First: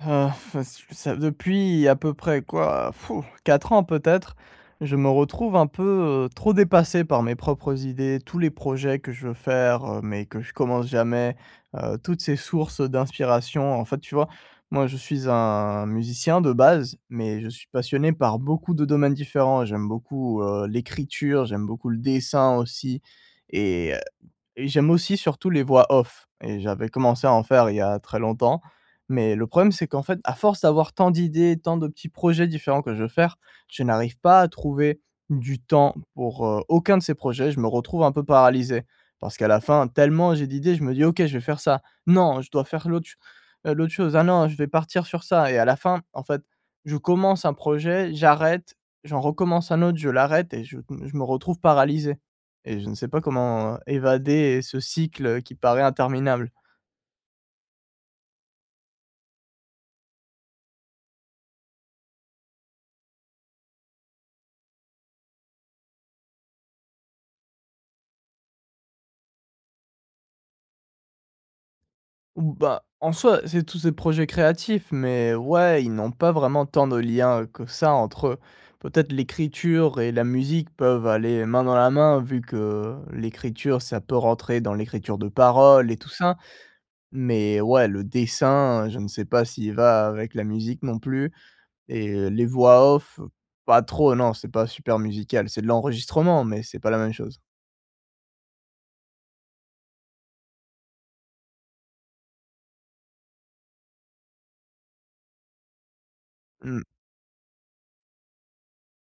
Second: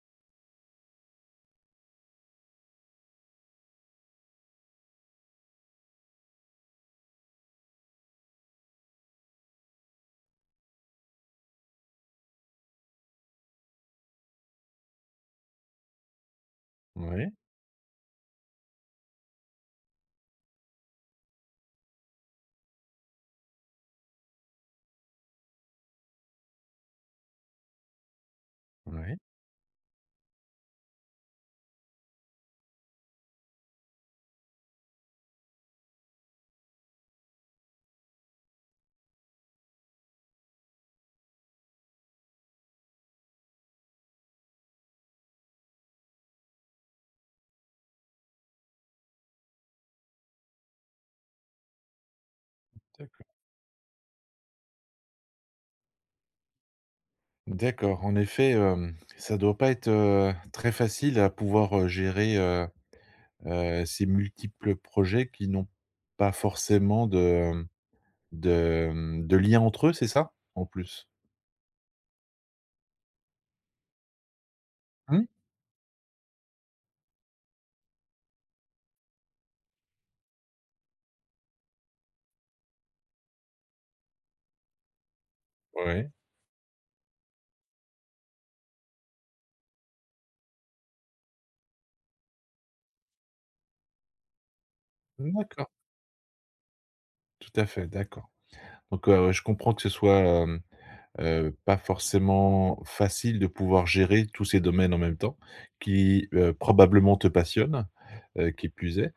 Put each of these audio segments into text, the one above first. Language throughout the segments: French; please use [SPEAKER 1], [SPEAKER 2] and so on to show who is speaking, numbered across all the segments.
[SPEAKER 1] Ah faç ç ça depuis à peu près quoi, pfou, 4 ans peut-être? Je me retrouve un peu, heu, trop dépassé par mes propres idées, tous les projets que je veux faire, heu, mais que je commence jamais, heu, toutes ces sources, heu, d'inspiration en fait. Tu vois? Moi je suis un musicien de base,
[SPEAKER 2] Mouais.
[SPEAKER 1] mais je suis passionné par beaucoup de domaines différents. J'aime beaucoup, heu, l'écriture, j'aime beaucoup le dessin aussi et heu, et j'aime aussi surtout les voix off et j'avais commencé à en faire il y a très longtemps.
[SPEAKER 2] Ouais.
[SPEAKER 1] Mais le problème c'est qu'en fait à force d'avoir tant d'idées, tant de petits projets différents que je veux faire, je n'arrive pas à trouver du temps pour, heu, aucun de ces projets, je me retrouve un peu paralysé. Parce qu'à la fin tellement j'ai d'idées je me dis: «OK, je vais faire ça, non je dois faire l'autre ch heu, l'autre chose, ah non je vais partir sur ça» et à la fin en fait je commence un projet, j'arrête, j'en recommence un autre, je l'arrête et je me je me retrouve paralysé et je ne sais pas
[SPEAKER 2] D'accord.
[SPEAKER 1] comment évader ce cycle, heu, qui paraît interminable.
[SPEAKER 2] D'accord. En effet, hem, ça doit pas être, heu, très facile à pouvoir, heu, gérer, heu heu, ces multiples projets qui n'ont pas forcément de mmh, de mmh, de liens entre eux, c'est ça? En plus.
[SPEAKER 1] Ou bah, en soi c'est tous des projets créatifs,
[SPEAKER 2] Mmh.
[SPEAKER 1] mais ouais ils n'ont pas vraiment tant de liens, heu, que ça entre eux. Peut-être l'écriture et la musique peuvent aller main dans la main vu que l'écriture ça peut rentrer dans l'écriture de parole et tout
[SPEAKER 2] Ouais.
[SPEAKER 1] ça. Mais ouais le dessin je ne sais pas s'il va avec la musique non plus et heu, les voix off pas trop. Non c'est pas super
[SPEAKER 2] Mmh
[SPEAKER 1] musical, c'est de
[SPEAKER 2] d'accord.
[SPEAKER 1] l'enregistrement mais c'est pas la même chose.
[SPEAKER 2] Tout à fait d'accord. Donc, heu, je comprends que ce soit, hem, heu, pas forcément facile de pouvoir gérer tous ces domaines en même temps qui, heu,
[SPEAKER 1] Mmh.
[SPEAKER 2] probablement te passionnent, heu, qui plus est.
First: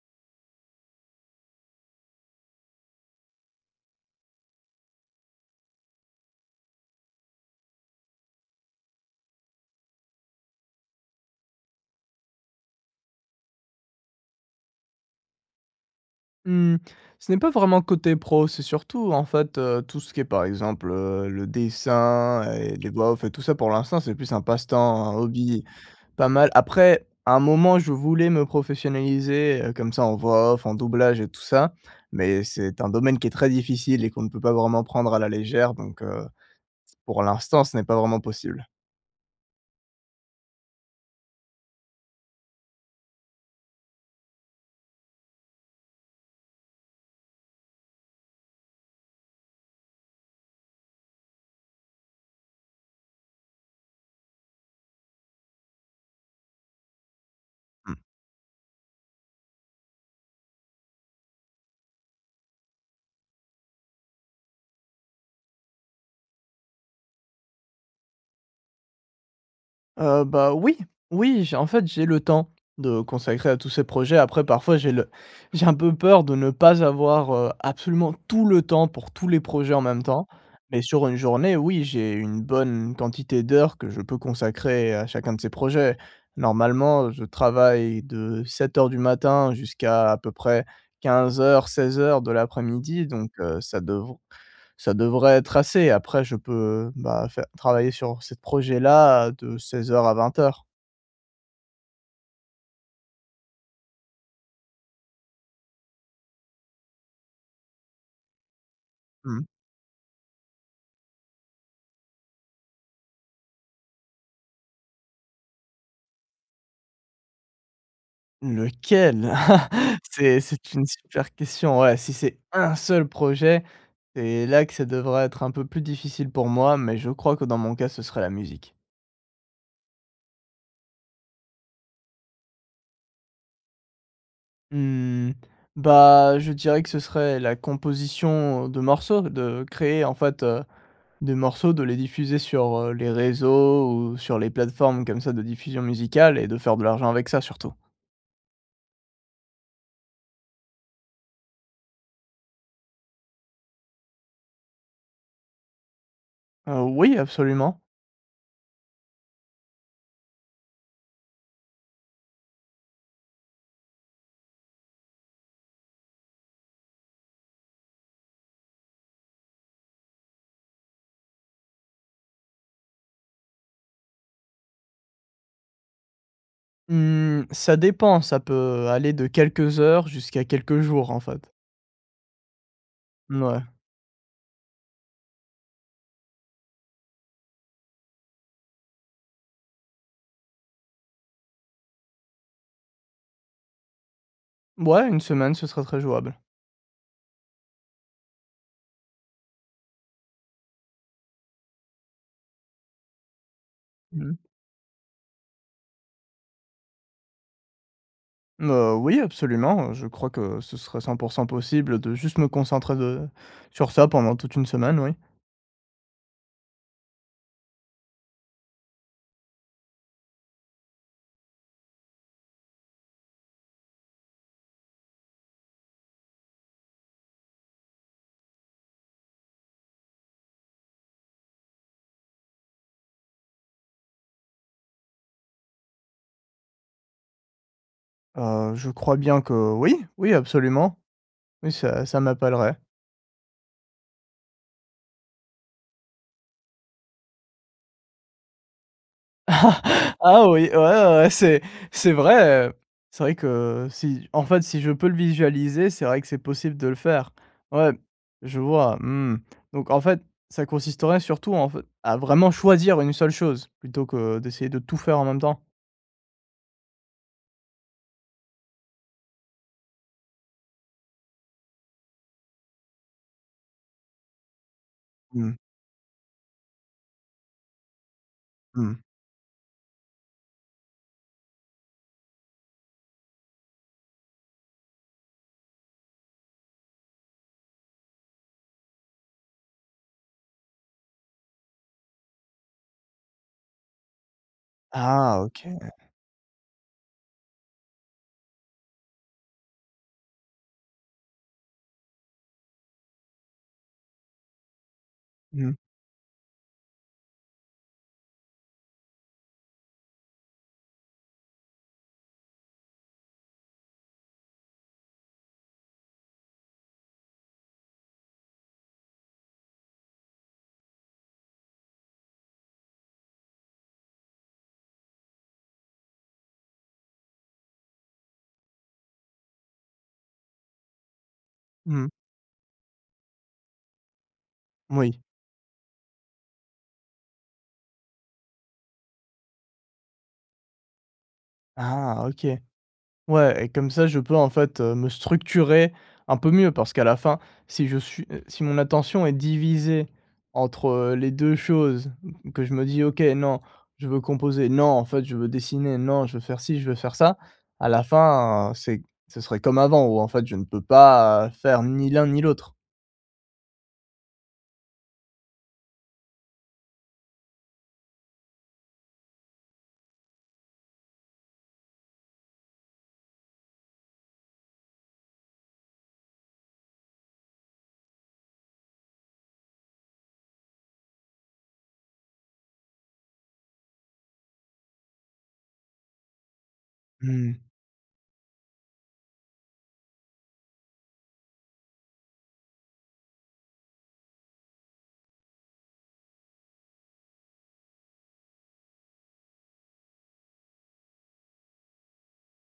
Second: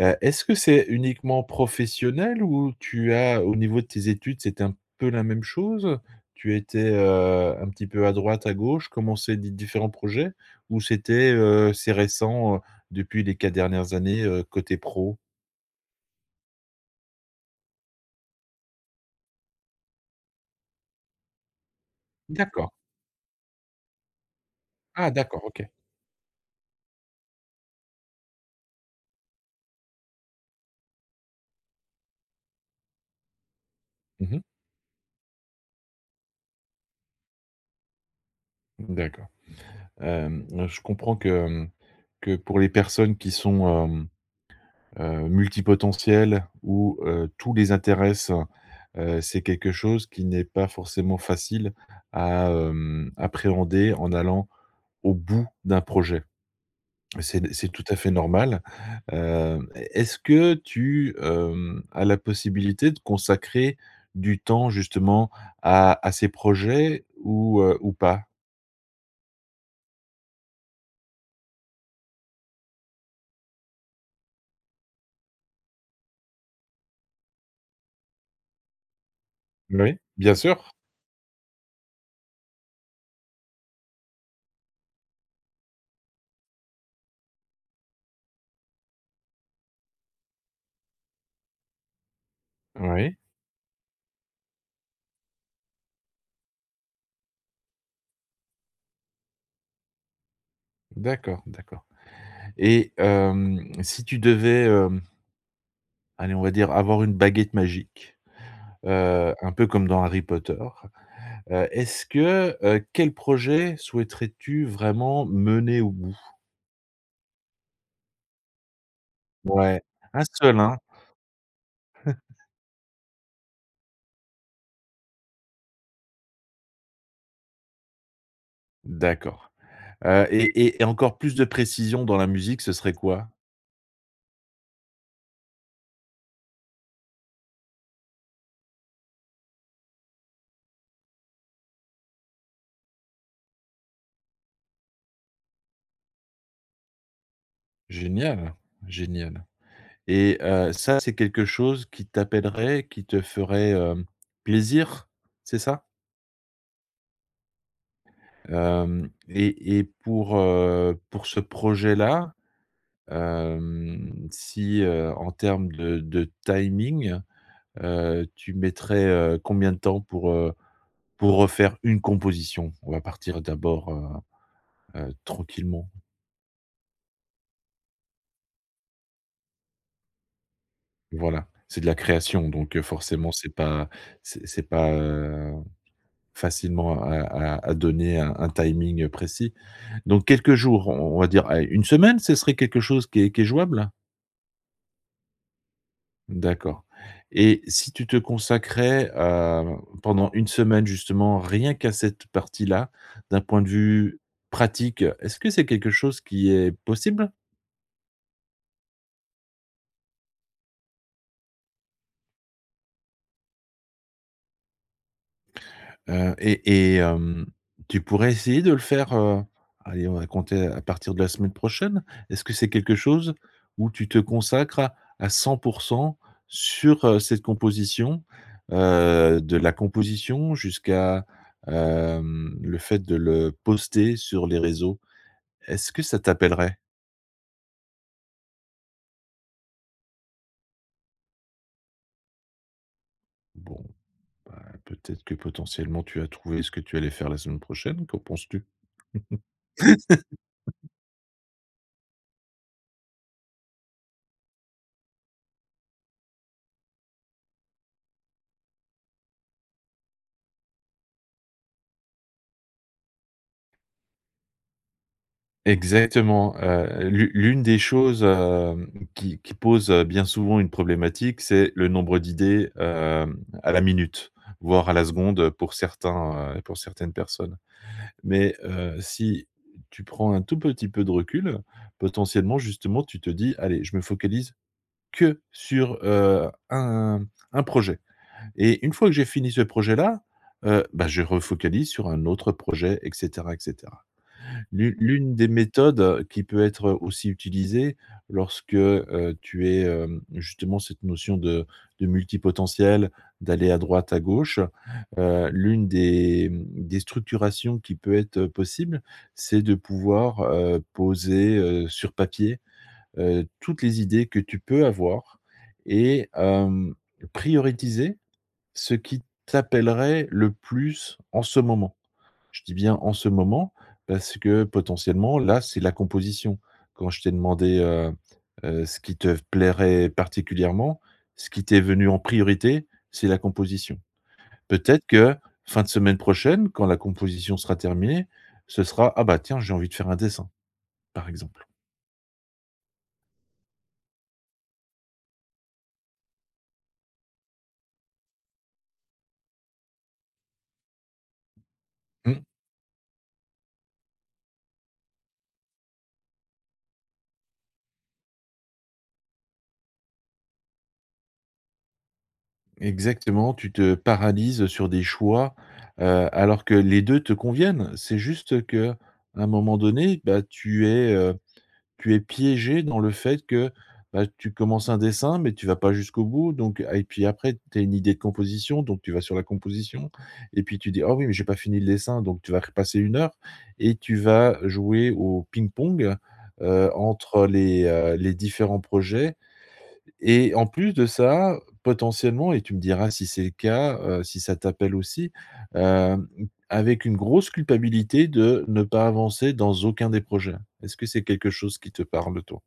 [SPEAKER 2] Heu, est-ce que c'est uniquement professionnel? Ou tu as au niveau de tes études c'est un peu la même chose, heu? Tu étais, heu, un petit peu à droite, à gauche, commencer des différents projets? Ou c'était, heu, c'est récent, heu, depuis les 4 dernières années, heu, côté pro?
[SPEAKER 1] Mmh, ce n'est pas vraiment côté pro, c'est surtout en fait, heu, tout ce qui est par exemple, heu, le dessin
[SPEAKER 2] D'accord.
[SPEAKER 1] et les voix off et tout ça pour l'instant c'est plus un passe-temps,
[SPEAKER 2] Ah!
[SPEAKER 1] un
[SPEAKER 2] D'accord.
[SPEAKER 1] hobby
[SPEAKER 2] OK.
[SPEAKER 1] pas mal. Après, à un moment je voulais me professionnaliser, heu, comme ça en voix off, en doublage et tout ça, mais c'est un domaine qui est très difficile et qu'on
[SPEAKER 2] Mmh
[SPEAKER 1] ne peut
[SPEAKER 2] mh.
[SPEAKER 1] pas vraiment prendre à la légère donc heu, pour l'instant, ce n'est pas vraiment possible.
[SPEAKER 2] D'accord, hem, je comprends que, hem, que pour les personnes qui sont, hem, heu, multi-potentielles où, heu, tout les intéresse, heu, c'est quelque chose qui n'est pas forcément facile à, hem, appréhender en allant au bout d'un projet. Mais c'est c'est tout
[SPEAKER 1] Mmh.
[SPEAKER 2] à fait normal, hem, est est-ce que tu, hem, as la possibilité de consacrer du temps justement à à ces projets ou, heu, ou pas?
[SPEAKER 1] Heu, bah, oui, oui j'ai en fait, j'ai le temps de consacrer à tous ces projets. Après, parfois, j'ai le j'ai un peu peur de ne pas avoir, heu, absolument tout le temps pour tous les projets, en
[SPEAKER 2] Oui,
[SPEAKER 1] même temps,
[SPEAKER 2] bien sûr.
[SPEAKER 1] mais sur une journée, oui, j'ai une bonne quantité d'heures que je peux consacrer à chacun de ces projets. Normalement, je travaille de 07:00 du matin jusqu'à à peu près 15:00-16:00 de l'après-midi,
[SPEAKER 2] Oui.
[SPEAKER 1] donc heu, ça devr ça devrait être assez. Après je peux, bah faire travailler sur ces projets-là, heu, de 16:00 à 20:00.
[SPEAKER 2] D'accord, d'accord et hem, si tu devais, hem allez on va dire, avoir une baguette magique, heu,
[SPEAKER 1] Mmh.
[SPEAKER 2] un peu comme dans Harry Potter, heu, est-ce que, heu, quel projet souhaiterais-tu vraiment mener au bout?
[SPEAKER 1] Lequel?
[SPEAKER 2] Ouais, 1
[SPEAKER 1] C'est
[SPEAKER 2] seul
[SPEAKER 1] c'est
[SPEAKER 2] hein.
[SPEAKER 1] une super question, ouais si c'est 1 seul projet? Et là que ça devrait être un peu plus difficile pour moi, mais je crois que dans mon cas, ce serait la musique.
[SPEAKER 2] D'accord heu et et et encore plus de précision dans la musique, ce serait quoi?
[SPEAKER 1] Mmh. Bah, je dirais que ce serait la composition, heu, de morceaux. Ce créer, en fait, heu, des morceaux, de les diffuser sur, heu, les réseaux, ou sur les plateformes comme ça de diffusion musicale et de faire de l'argent avec ça surtout.
[SPEAKER 2] Génial! Génial et heu, ça, c'est quelque chose qui t'appellerait, qui te ferait, hem, plaisir, c'est ça?
[SPEAKER 1] Heu, oui. Absolument!
[SPEAKER 2] Hem et et pour, heu, pour ce projet-là, hem, si, heu, en termes de de timing, heu, tu mettrais, heu, combien de temps pour, heu, pour refaire une composition? On va partir d'abord, heu heu, tranquillement.
[SPEAKER 1] Mmh, ça dépend, ça peut aller de quelques heures jusqu'à quelques jours, en
[SPEAKER 2] Voilà,
[SPEAKER 1] fait.
[SPEAKER 2] c'est de la création donc heu, forcément, c'est
[SPEAKER 1] Mouais.
[SPEAKER 2] pas c'est c'est pas, heu, facilement, à à à donner un un timing, heu, précis, donc quelques jours, on on va dire, allez 1 semaine, ce serait quelque chose qui est qui est jouable?
[SPEAKER 1] Mouais, 1 semaine, ce serait très jouable.
[SPEAKER 2] D'accord et si tu te consacrais, heu, pendant 1 semaine, justement, rien qu'à cette partie-là, d'un point de vue
[SPEAKER 1] Mmh.
[SPEAKER 2] pratique, est-ce que c'est quelque chose qui est possible?
[SPEAKER 1] Mmh, heu, oui, absolument. Je crois que ce serait 100 % possible de juste me concentrer, de sur ça pendant toute 1 semaine, oui.
[SPEAKER 2] Heu, et et hem, tu pourrais essayer de le faire, heu, allez, on va compter à partir de la semaine prochaine? Est-ce que c'est quelque chose où tu te consacres à 100 % sur, heu, cette composition, heu, de la composition jusqu'à, hem, le fait, de le poster sur les réseaux? Est-ce que ça t'appellerait?
[SPEAKER 1] Heu, je crois bien que oui. Oui, absolument, oui, ça, ça m'appellerait.
[SPEAKER 2] Bon, bah, peut-être que potentiellement, tu as trouvé ce que tu allais faire la semaine prochaine. Qu'en penses-tu?
[SPEAKER 1] Ah oui, ouais, ouais. C'est c'est vrai, heu, c'est vrai que, si en fait, si je peux le visualiser, c'est vrai que c'est possible de le faire. Ouais, je vois, mmh, donc en fait, ça consisterait surtout en fe à vraiment choisir une seule chose plutôt que d'essayer de tout faire en même temps.
[SPEAKER 2] Exactement, heu, l'u l'une des choses, hem, qui qui pose, heu, bien souvent, une problématique, c'est le nombre d'idées, hem, à la minute, voire à la seconde, heu,
[SPEAKER 1] Mmh.
[SPEAKER 2] pour certains, heu, pour certaines personnes, mais
[SPEAKER 1] Mmh
[SPEAKER 2] heu,
[SPEAKER 1] mh.
[SPEAKER 2] si tu prends un tout petit peu de recul, potentiellement, justement, tu te dis: «Allez, je me focalise que sur, heu, un un projet et une fois que j'ai fini ce projet-là, heu, bah, je refocalise sur un autre projet et cetera et cetera». L'une l'une
[SPEAKER 1] Ah
[SPEAKER 2] des
[SPEAKER 1] OK.
[SPEAKER 2] méthodes, heu, qui peut être, heu, aussi utilisée lorsque, heu, tu es, hem, justement, cette notion de de multipotentiel, d'aller à droite, à gauche, heu,
[SPEAKER 1] Mmh.
[SPEAKER 2] l'une des, mmh, des structurations qui peut être, heu, possible, c'est de pouvoir, heu, poser, heu, sur papier, heu, toutes les idées que tu peux avoir et hem, prioriser ce qui t'appellerait le plus, en ce moment. Je dis bien, en ce moment, parce que, potentiellement, là, c'est la composition. Quand je t'ai demandé, heu heu, ce qui te v plairait particulièrement, ce qui t'est venu
[SPEAKER 1] Mmh.
[SPEAKER 2] en priorité, c'est la composition. Peut-être
[SPEAKER 1] Moui.
[SPEAKER 2] que, fin de semaine prochaine, quand la composition sera terminée, ce sera: «Ah bah, tiens, j'ai envie de faire un dessin» par exemple.
[SPEAKER 1] Ah OK. Ouais et comme ça je peux, en fait, heu, me structurer un peu mieux parce qu'à la fin si je suis heu, si mon attention est divisée entre les 2 choses, m
[SPEAKER 2] Mmh.
[SPEAKER 1] m que je me dis: «OK. Non, je veux composer! Non, en fait, je veux dessiner! Non, je veux faire ci, je veux faire ça!» À la fin, heu, c'est ce serait comme avant où, en fait, je ne peux pas, heu, faire ni l'un, ni l'autre.
[SPEAKER 2] Exactement, tu te paralyses, heu, sur des choix, heu, alors que les 2 te conviennent. C'est juste qu'un moment donné, bah, tu es, heu, tu es piégé dans le fait que, bah, tu commences un dessin mais tu vas pas jusqu'au bout donc a et puis, après, tu as une idée de composition, donc tu vas sur la composition et puis tu dis: «Ah oui, mais j'ai pas fini le dessin!» Donc tu vas repasser 1 heure et tu vas jouer au ping-pong, heu, entre
[SPEAKER 1] Mmh.
[SPEAKER 2] les, heu, les différents projets et en plus de ça, potentiellement et tu me diras, si c'est le cas, heu, si ça t'appelle aussi, hem, m avec une grosse culpabilité de ne pas avancer dans aucun des projets. Est-ce que c'est quelque chose qui te parle, toi?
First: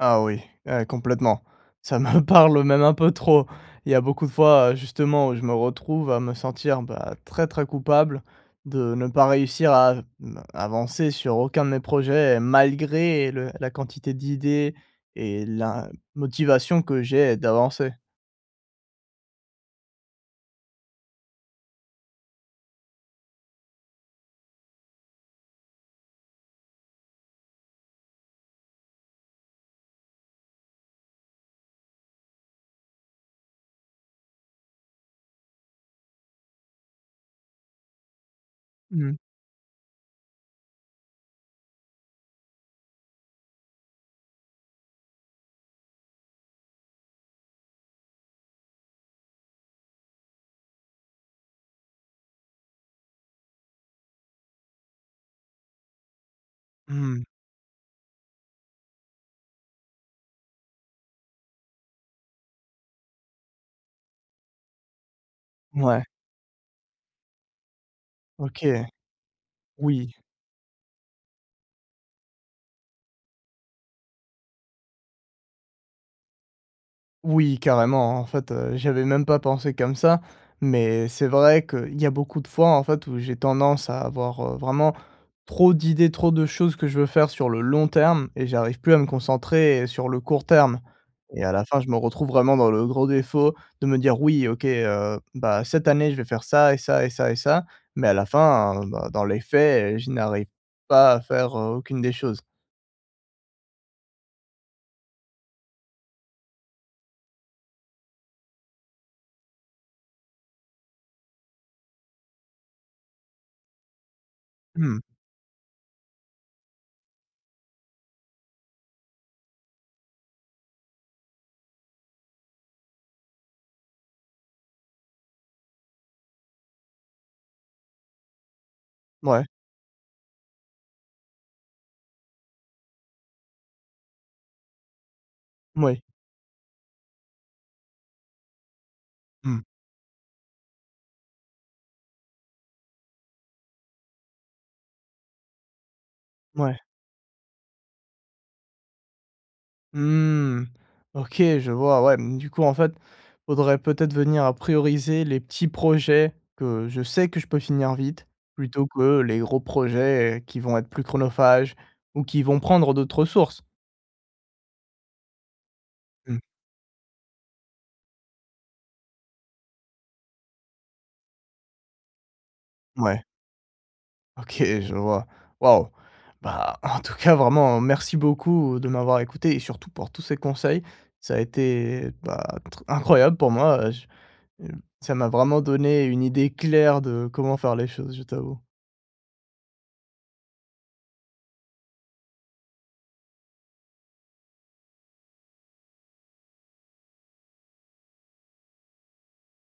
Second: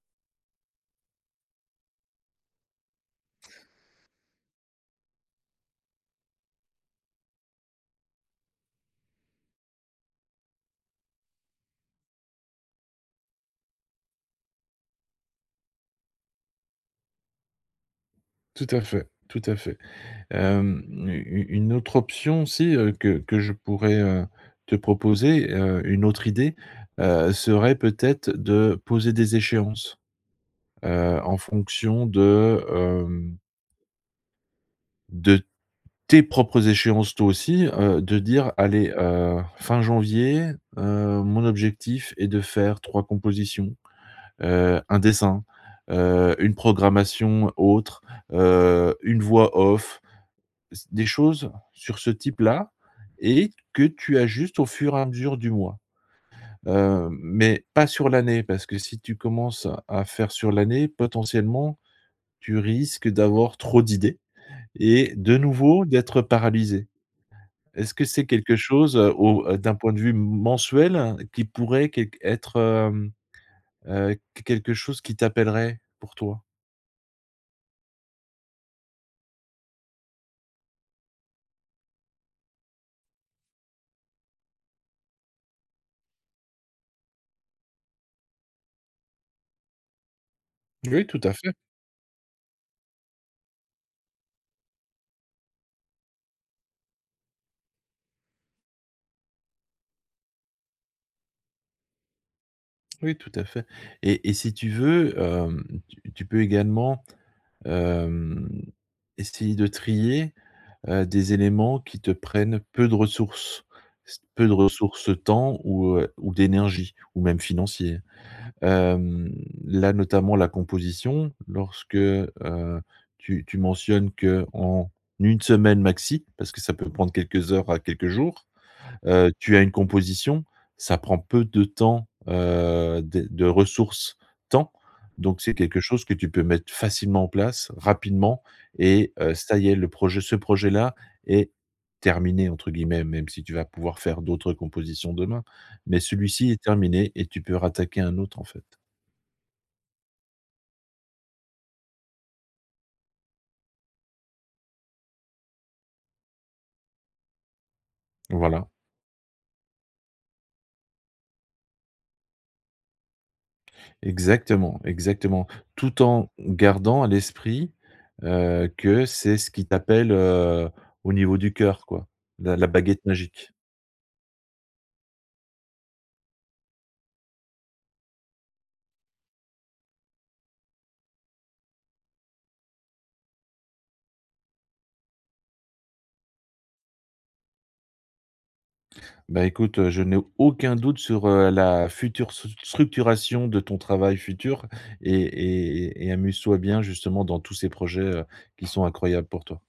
[SPEAKER 1] Ah oui. Eh complètement, ça me parle même un peu trop. Il y a beaucoup de fois, heu, justement, où je me retrouve à me sentir, bah, très, très coupable de ne pas réussir à v mmh, avancer sur aucun de mes projets et malgré le la quantité d'idées et la motivation que j'ai, d'avancer.
[SPEAKER 2] Tout à fait, tout à fait. Hem, u u une autre option aussi, heu, que que je pourrais, heu, te proposer, heu, une autre idée, heu, serait peut-être de poser des échéances. Heu, en fonction de, hem de tes propres échéances, toi, aussi. Heu, de dire: «Allez,
[SPEAKER 1] Mmh.
[SPEAKER 2] heu, fin janvier, heu, mon objectif est de faire 3 compositions, heu, 1 dessin, heu, 1 programmation autre, heu, 1 voix off». C des choses sur ce type-là et que tu ajustes au fur et à mesure du mois. Heu,
[SPEAKER 1] Mmh.
[SPEAKER 2] mais pas sur l'année parce que si tu commences, à faire sur l'année, potentiellement, tu risques d'avoir trop d'idées et de nouveau
[SPEAKER 1] Mouais.
[SPEAKER 2] d'être paralysé. Est-ce que c'est quelque
[SPEAKER 1] OK.
[SPEAKER 2] chose, heu, au d'un point de vue
[SPEAKER 1] Oui.
[SPEAKER 2] m mensuel qui pourrait qu être, hem, heu, qu quelque chose qui t'appellerait, pour toi?
[SPEAKER 1] Oui, carrément. En fait, heu, j'y avais même pas pensé comme ça, mais c'est vrai qu'il y a beaucoup de fois, en fait, où j'ai tendance à avoir, heu, vraiment trop d'idées, trop de choses que je veux faire sur le long terme et j'arrive plus à me concentrer et sur le court terme
[SPEAKER 2] Oui, tout à
[SPEAKER 1] et à
[SPEAKER 2] fait.
[SPEAKER 1] la fin, je me retrouve vraiment dans le gros défaut de me dire: «Oui, OK, heu, bah, cette année, je vais faire ça et ça et ça et ça», mais à la fin, bah, dans les faits, je n'arrive pas à faire, heu, aucune des choses.
[SPEAKER 2] Oui, tout à fait et et si tu veux, hem, tu tu peux également, hem, essayer de trier, heu, des éléments qui te prennent peu de ressources. S peu de
[SPEAKER 1] Mmh mh.
[SPEAKER 2] ressources temps ou, heu, ou d'énergie, ou même financier. Hem, là notamment la composition lorsque, heu, tu tu mentionnes qu'en 1 semaine maxi- parce que ça peut prendre quelques heures à quelques jours- heu,
[SPEAKER 1] Mouais.
[SPEAKER 2] tu as une composition, ça prend peu de temps, heu, des de ressources temps, donc c'est quelque
[SPEAKER 1] Moui.
[SPEAKER 2] chose que tu peux mettre facilement en place, rapidement et heu, ça
[SPEAKER 1] Mmh.
[SPEAKER 2] y est le projet ce projet-là est «terminé» entre guillemets, même si tu vas pouvoir faire d'autres compositions demain, mais celui-ci est
[SPEAKER 1] Mouais.
[SPEAKER 2] terminé et tu peux rattaquer un autre, en fait.
[SPEAKER 1] Mmh, OK je vois, ouais. Mmh, du coup en fait faudrait peut-être venir à prioriser les petits projets que je sais que je peux finir vite,
[SPEAKER 2] Voilà.
[SPEAKER 1] plutôt que les gros projets qui vont être plus chronophages ou qui vont prendre d'autres ressources.
[SPEAKER 2] Exactement, exactement. Tout en
[SPEAKER 1] Mmh.
[SPEAKER 2] gardant à l'esprit, heu, que c'est ce qui t'appelle, heu, au niveau du cœur, quoi, la la baguette
[SPEAKER 1] Ouais.
[SPEAKER 2] magique.
[SPEAKER 1] OK je vois. Waouh. Bah, en tout cas vraiment merci beaucoup de m'avoir écouté et surtout pour tous ces conseils, ça a été, bah, tr incroyable pour moi, heu, j mmh, ça m'a vraiment donné une idée claire de comment faire les choses, je t'avoue.
[SPEAKER 2] Bah, écoute, heu, je n'ai aucun doute sur, heu, la future stru structuration de ton travail futur et et et et amuse-toi bien, justement, dans tous ces projets, heu, qui sont incroyables pour toi.